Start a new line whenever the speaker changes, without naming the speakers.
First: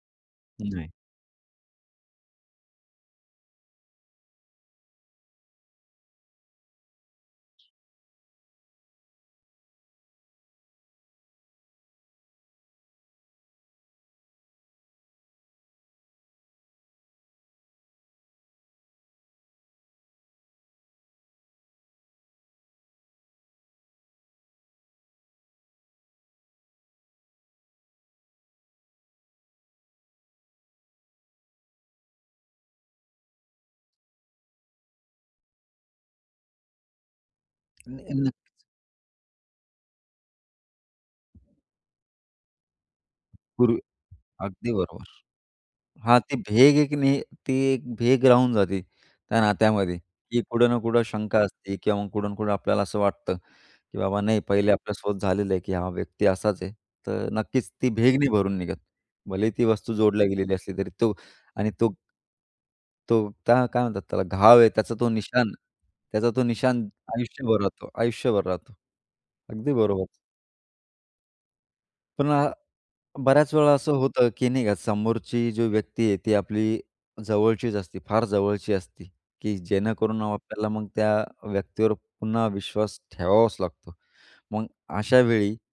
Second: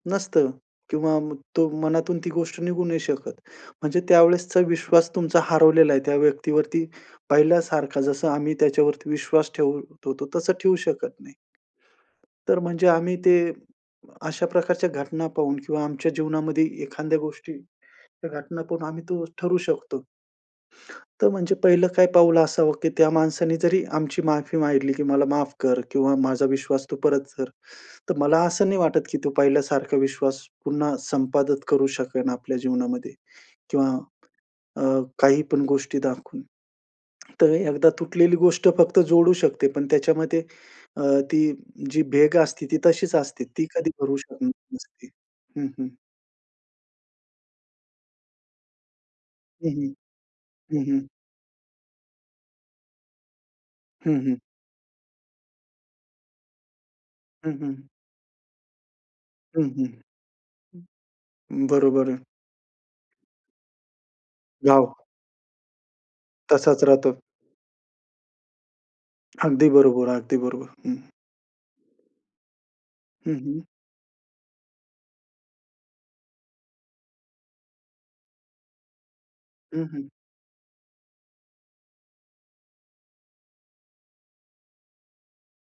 नसतं
नाही.
किंवा तो मनातून ती गोष्ट निघू नाही शकत. म्हणजे त्यावेळेसचा विश्वास तुमचा हरवलेला आहे. त्या व्यक्तीवरती पहिल्यासारखा जसं आम्ही त्याच्यावरती विश्वास ठेवत होतो तसं ठेवू शकत नाही. तर म्हणजे आम्ही ते अशा प्रकारच्या घटना पाहून किंवा आमच्या जीवनामध्ये एखाद्या गोष्टीच्या घटना पाहून आम्ही तो ठरवू शकतो. तर म्हणजे पहिलं काय पाऊल असावं, की त्या माणसाने जरी आमची माफी मागितली, की "मला माफ कर किंवा माझा विश्वास तू परत कर." तर मला असं नाही वाटत, की तो पहिल्यासारखा विश्वास पुन्हा संपादित करू शकेन आपल्या जीवनामध्ये किंवा अ, काही पण गोष्टी दाखवून. तर एकदा
नाही अ,
तुटलेली
नक्कीच.
गोष्ट फक्त जोडू शकते, पण त्याच्यामध्ये अ, ती जी भेग असते ती तशीच असते. ती कधी भरू शकणार
अगदी बरोबर,
नसते. हं, हं.
हां, ती भेग एक नाही, ती एक भेग राहून जाते त्या
हं, हं.
नात्यामध्ये, की कुठं ना
हं,
कुठं
हं.
शंका असते किंवा मग कुठं ना कुठं आपल्याला असं वाटतं, की
हं,
बाबा नाही,
हं.
पहिले आपल्याला सोबत झालेलं आहे, की हा व्यक्ती असाच आहे, तर
हं,
नक्कीच
हं.
ती भेग नाही भरून निघत. भलेही
हं,
ती वस्तू जोडली गेलेली असली तरी
हं.
तो आणि तो
बरोबर आहे.
तो, त्या काय म्हणतात त्याला? घाव आहे
गाव.
त्याचा तो निशाण, त्याचा तो निशाण
तसाच राहतो.
आयुष्यभर राहतो आयुष्यभर राहतो.
अगदी
अगदी बरोबर.
बरोबर, अगदी बरोबर. हं.
पुन्हा
हं,
बऱ्याच
हं.
वेळा असं होतं, की नाही का समोरची जी व्यक्ती आहे ती आपली जवळचीच असते, फार जवळची असती की
हं, हं.
जेणेकरून आपल्याला मग त्या व्यक्तीवर पुन्हा विश्वास ठेवावाच लागतो. मग अशावेळी